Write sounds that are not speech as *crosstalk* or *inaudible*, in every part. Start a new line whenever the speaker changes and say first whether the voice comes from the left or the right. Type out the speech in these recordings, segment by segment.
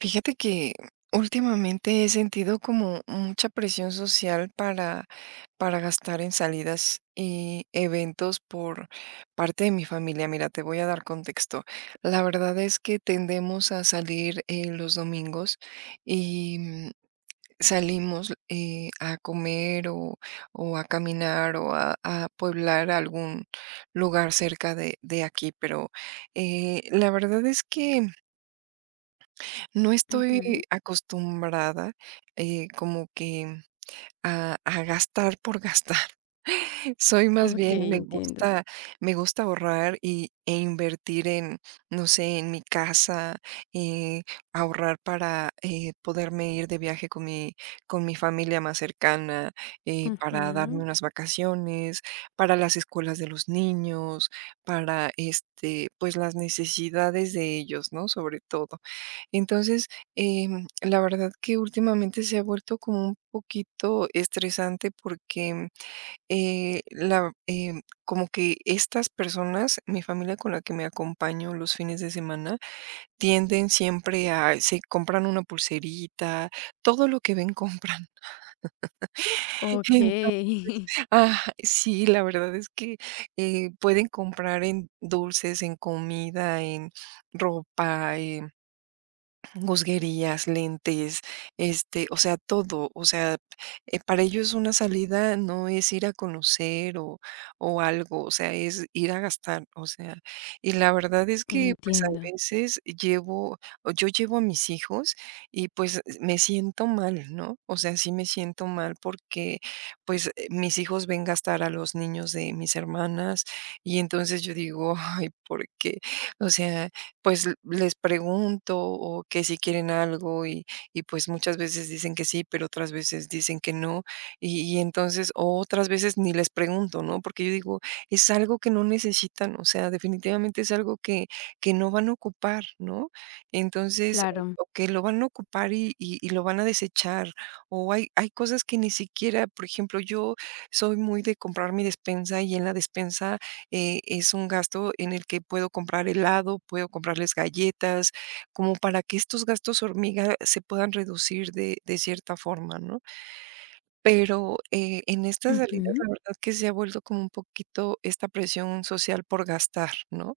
right: Fíjate que últimamente he sentido como mucha presión social para gastar en salidas y eventos por parte de mi familia. Mira, te voy a dar contexto. La verdad es que tendemos a salir los domingos y salimos a comer, o a caminar o a pueblar algún lugar cerca de aquí, pero la verdad es que no estoy
left: Ujú.
right: acostumbrada, como que a gastar por gastar. Soy más
left: Ok,
right: bien, me
left: entiendo.
right: gusta me gusta ahorrar e invertir en, no sé, en mi casa, eh, ahorrar para poderme ir de viaje con mi familia más cercana, para darme
left: Ujú.
right: unas vacaciones, para las escuelas de los niños, para, este, pues, las necesidades de ellos, ¿no?, sobre todo. Entonces, la verdad que últimamente se ha vuelto como un poquito estresante porque como que estas personas, mi familia con la que me acompaño los fines de semana, tienden siempre a se compran una pulserita, todo lo que ven compran. *laughs*
left: Ok,
right: Ento
left: *laughs*
right: sí, la verdad es que pueden comprar en dulces, en comida, en ropa, musguerías, lentes, este, o sea, todo, o sea, para ellos una salida no es ir a conocer o algo, o sea, es ir a gastar, o sea, y la verdad es que, pues, a
left: entiendo.
right: veces llevo o yo llevo a mis hijos y, pues, me siento mal, ¿no? O sea, sí me siento mal porque, pues, mis hijos ven gastar a los niños de mis hermanas y entonces yo digo: *laughs* "Ay, ¿por qué?". O sea, pues les pregunto o que si quieren algo y pues muchas veces dicen que sí, pero otras veces dicen que no. Y entonces, o otras veces ni les pregunto, ¿no? Porque yo digo, es algo que no necesitan, o sea, definitivamente es algo que no van a ocupar, ¿no? Entonces, o
left: Claro.
right: o que lo van a ocupar y lo van a desechar. O hay cosas que ni siquiera, por ejemplo, yo soy muy de comprar mi despensa y en la despensa es un gasto en el que puedo comprar helado, puedo comprarles galletas, como para que estos gastos hormiga se puedan reducir de cierta forma, ¿no? Pero en estas salidas, la
left: Ujú.
right: verdad que se ha vuelto como un poquito esta presión social por gastar, ¿no?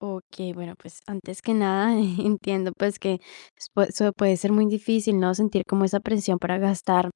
left: Ok, bueno, pues antes que nada, *laughs* entiendo pues que eso puede ser muy difícil, ¿no? Sentir como esa presión para gastar.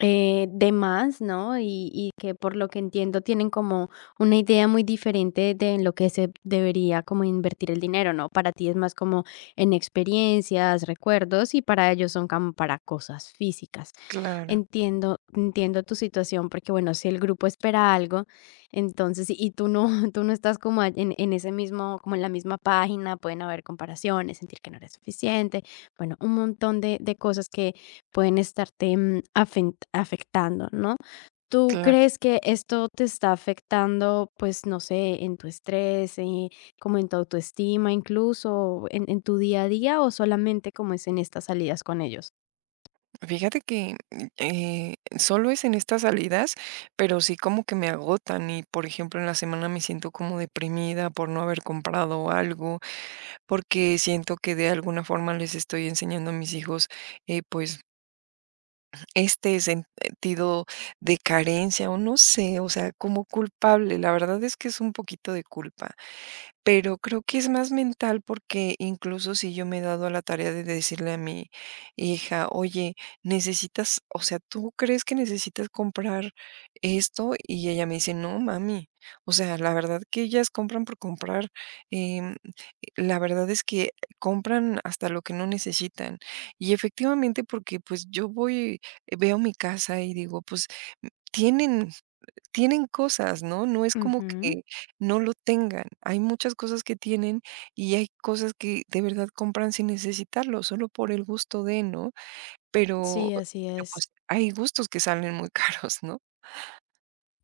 left: De más, ¿no? Y que por lo que entiendo tienen como una idea muy diferente de en lo que se debería como invertir el dinero, ¿no? Para ti es más como en experiencias, recuerdos, y para ellos son como para cosas físicas.
right: Claro,
left: Entiendo, entiendo tu situación porque, bueno, si el grupo espera algo, entonces y tú no, *laughs* tú no estás como en ese mismo, como en la misma página, pueden haber comparaciones, sentir que no eres suficiente, bueno, un montón de cosas que pueden estarte, afen afectando, ¿no? ¿Tú
right: claro.
left: crees que esto te está afectando, pues, no sé, en tu estrés, como en tu autoestima, incluso en tu día a día, o solamente como es en estas salidas con ellos?
right: Fíjate que solo es en estas salidas, pero sí como que me agotan y por ejemplo en la semana me siento como deprimida por no haber comprado algo, porque siento que de alguna forma les estoy enseñando a mis hijos, pues, este sentido de carencia, o no sé, o sea, como culpable. La verdad es que es un poquito de culpa, pero creo que es más mental, porque incluso si yo me he dado a la tarea de decirle a mi hija, oye, necesitas, o sea, ¿tú crees que necesitas comprar esto? Y ella me dice, no, mami. O sea, la verdad que ellas compran por comprar. em, la verdad es que compran hasta lo que no necesitan. Y efectivamente, porque pues yo voy, veo mi casa y digo, pues tienen, tienen cosas, ¿no? No es como
left: Ujú.
right: que no lo tengan. Hay muchas cosas que tienen y hay cosas que de verdad compran sin necesitarlo, solo por el gusto de, ¿no? Pero,
left: Sí, así
right: pero
left: es.
right: pues hay gustos que salen muy *laughs* caros, ¿no?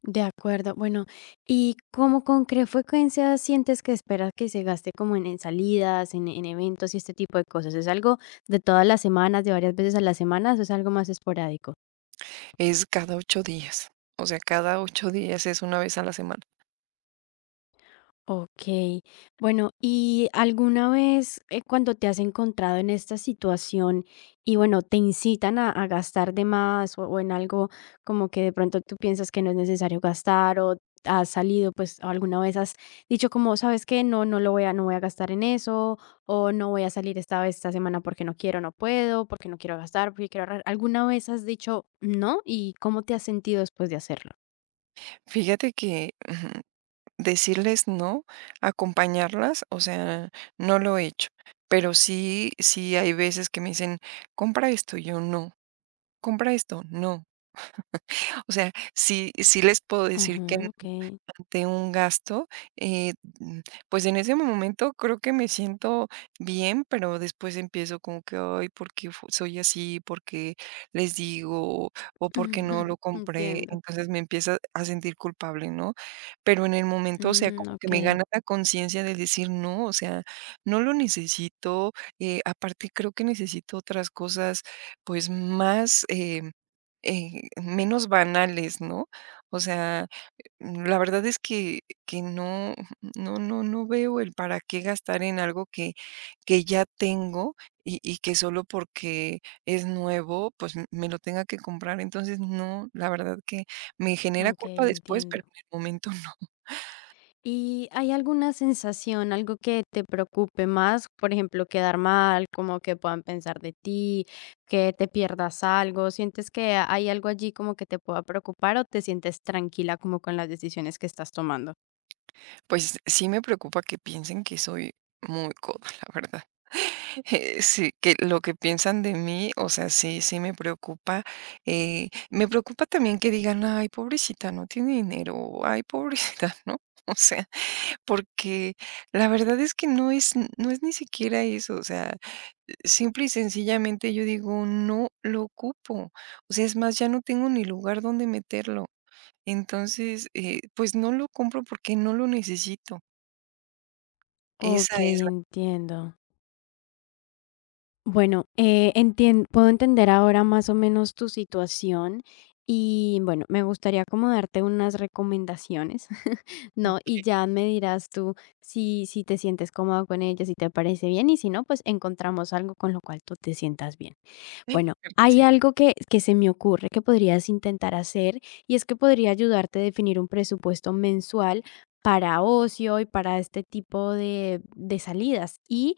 left: De acuerdo. Bueno, ¿y cómo con qué frecuencia sientes que esperas que se gaste como en salidas, en eventos y este tipo de cosas? ¿Es algo de todas las semanas, de varias veces a las semanas, o es algo más esporádico?
right: Es cada 8 días. O sea, cada 8 días es una vez a la semana.
left: Okey. Bueno, ¿y alguna vez, cuando te has encontrado en esta situación y, bueno, te incitan a gastar de más o en algo como que de pronto tú piensas que no es necesario gastar, o has salido, pues, alguna vez has dicho como: "¿Sabes que No, no lo voy a no voy a gastar en eso", o "No voy a salir esta vez esta semana porque no quiero, no puedo, porque no quiero gastar, porque quiero ahorrar". ¿Alguna vez has dicho no? ¿Y cómo te has sentido después de hacerlo?
right: Fíjate que *laughs* decirles no, acompañarlas, o sea, no lo he hecho, pero sí hay veces que me dicen: "Compra esto", y yo: "No". "Compra esto", "No". O sea, sí les puedo decir
left: Ajá,
right: que
left: okey.
right: ante un gasto, eh, mm, pues en ese momento creo que me siento bien, pero después empiezo como que, ay, ¿por qué soy así? ¿Por qué les digo? ¿O por qué no lo
left: *laughs*
right: compré?
left: Entiendo.
right: Entonces me empieza a sentir culpable, ¿no? Pero en el momento, o sea,
left: Mm,
right: como que me
left: ok,
right: gana la conciencia de decir, no, o sea, no lo necesito. Aparte, creo que necesito otras cosas, pues más. Menos banales, ¿no? O sea, la verdad es que no no veo el para qué gastar en algo que ya tengo y que solo porque es nuevo, pues, me lo tenga que comprar. Entonces, no, la verdad que me genera
left: ok,
right: culpa después,
left: entiendo.
right: pero en el momento *laughs* no.
left: ¿Y hay alguna sensación, algo que te preocupe más? Por ejemplo, quedar mal, como que puedan pensar de ti, que te pierdas algo. ¿Sientes que hay algo allí como que te pueda preocupar, o te sientes tranquila como con las decisiones que estás tomando?
right: Pues sí me preocupa que piensen que soy muy coda, la verdad. *laughs* Sí, que lo que piensan de mí, o sea, sí, sí me preocupa. Me preocupa también que digan, ay, pobrecita, no tiene dinero, o, ay, pobrecita, *laughs* ¿no? O sea, porque la verdad es que no es, no es ni siquiera eso, o sea, simple y sencillamente yo digo, no lo ocupo, o sea, es más, ya no tengo ni lugar donde meterlo. Entonces, pues no lo compro porque no lo necesito.
left: Ok,
right: Esa es la
left: entiendo. Bueno, entien puedo entender ahora más o menos tu situación y, bueno, me gustaría como darte unas recomendaciones, *laughs* ¿no? Y
right: que
left: ya me dirás tú si te sientes cómodo con ellas, si te parece bien, y si no, pues encontramos algo con lo cual tú te sientas bien.
right: *laughs*
left: Bueno, hay
right: gracias.
left: algo que se me ocurre que podrías intentar hacer, y es que podría ayudarte a definir un presupuesto mensual para ocio y para este tipo de salidas, y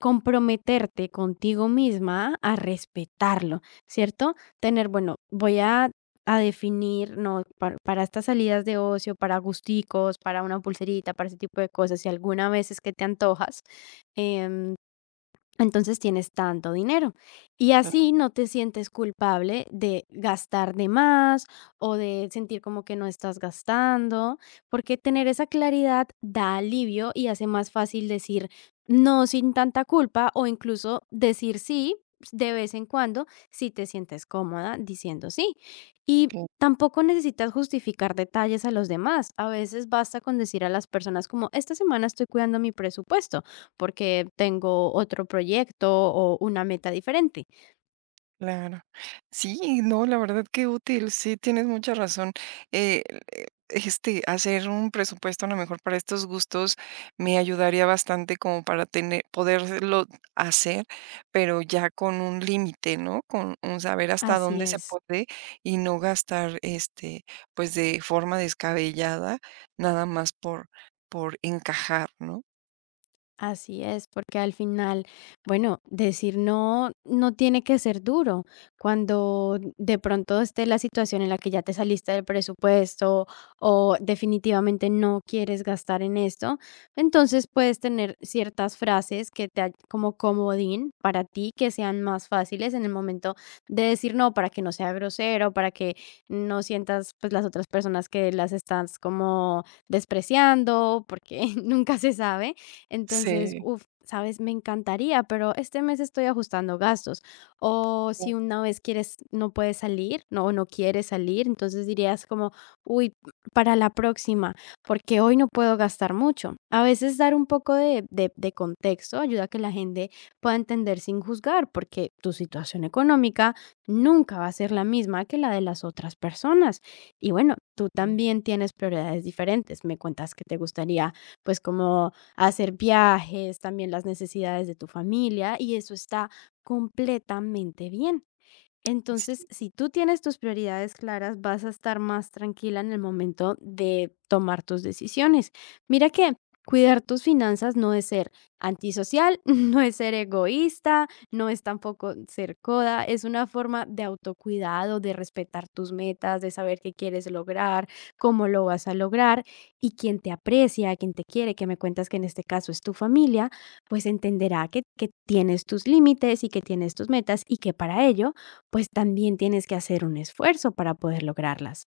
left: comprometerte contigo misma a respetarlo, ¿cierto? Tener, bueno, voy a definir, no, para estas salidas de ocio, para gusticos, para una pulserita, para ese tipo de cosas, si alguna vez es que te antojas, em, entonces tienes tanto dinero y así no te sientes culpable de gastar de más o de sentir como que no estás gastando, porque tener esa claridad da alivio y hace más fácil decir no sin tanta culpa, o incluso decir sí de vez en cuando si te sientes cómoda diciendo sí. Y
right: Okey,
left: tampoco necesitas justificar detalles a los demás. A veces basta con decir a las personas como: esta semana estoy cuidando mi presupuesto porque tengo otro proyecto o una meta diferente.
right: claro. Sí, no, la verdad que útil, sí, tienes mucha razón. Eh, este, hacer un presupuesto a lo mejor para estos gustos me ayudaría bastante como para tener poderlo hacer, pero ya con un límite, ¿no? Con un saber hasta
left: Así
right: dónde se
left: es.
right: puede y no gastar, este, pues, de forma descabellada, nada más por encajar, ¿no?
left: Así es, porque al final, bueno, decir no no tiene que ser duro. Cuando de pronto esté la situación en la que ya te saliste del presupuesto o definitivamente no quieres gastar en esto, entonces puedes tener ciertas frases que te como comodín para ti que sean más fáciles en el momento de decir no, para que no sea grosero, para que no sientas pues las otras personas que las estás como despreciando, porque *laughs* nunca se sabe. Entonces,
right: Sí,
left: uf, sabes, me encantaría, pero este mes estoy ajustando gastos. O si
right: claro.
left: una vez quieres, no puedes salir, no, o no quieres salir, entonces dirías como, uy, para la próxima, porque hoy no puedo gastar mucho. A veces dar un poco de contexto ayuda a que la gente pueda entender sin juzgar, porque tu situación económica nunca va a ser la misma que la de las otras personas. Y bueno, tú
right: Mm,
left: también tienes prioridades diferentes. Me cuentas que te gustaría, pues, como hacer viajes, también las necesidades de tu familia, y eso está completamente bien. Entonces,
right: sí.
left: si tú tienes tus prioridades claras, vas a estar más tranquila en el momento de tomar tus decisiones. Mira que cuidar tus finanzas no es ser antisocial, *laughs* no es ser egoísta, no es tampoco ser coda, es una forma de autocuidado, de respetar tus metas, de saber qué quieres lograr, cómo lo vas a lograr, y quien te aprecia, quien te quiere, que me cuentas que en este caso es tu familia, pues entenderá que tienes tus límites y que tienes tus metas, y que para ello pues también tienes que hacer un esfuerzo para poder lograrlas.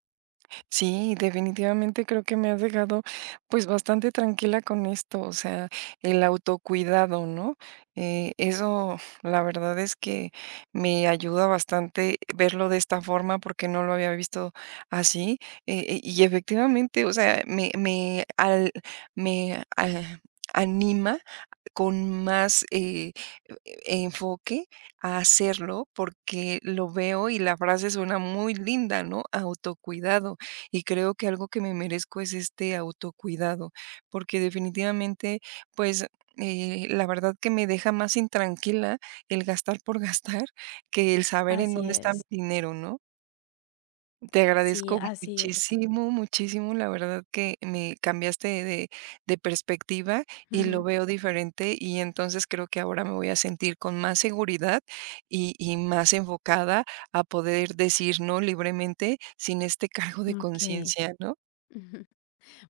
right: Sí, definitivamente creo que me has dejado pues bastante tranquila con esto, o sea, el autocuidado, ¿no? Eso la verdad es que me ayuda bastante verlo de esta forma, porque no lo había visto así. Y efectivamente, o sea, me al- anima con más, enfoque a hacerlo, porque lo veo y la frase suena muy linda, ¿no? Autocuidado. Y creo que algo que me merezco es este autocuidado, porque definitivamente, pues, la verdad que me deja más intranquila el gastar por gastar que el saber en
left: Así
right: dónde está mi
left: es.
right: dinero, ¿no? Te
left: Sí,
right: agradezco
left: así es.
right: muchísimo, muchísimo, la verdad que me cambiaste de perspectiva
left: *laughs*
right: y lo
left: Ujú.
right: veo diferente y entonces creo que ahora me voy a sentir con más seguridad y más enfocada a poder decir no libremente sin este cargo de
left: Ok.
right: conciencia, ¿no?
left: Ujú.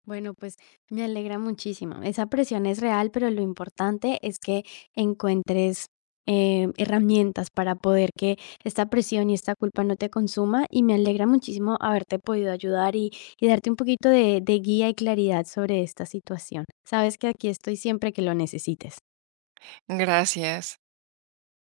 left: Bueno, pues me alegra muchísimo. Esa presión es real, pero lo importante es que encuentres herramientas para poder que esta presión y esta culpa no te consuma. Y me alegra muchísimo haberte podido ayudar, y darte un poquito de guía y claridad sobre esta situación. Sabes que aquí estoy siempre que lo necesites.
right: Gracias.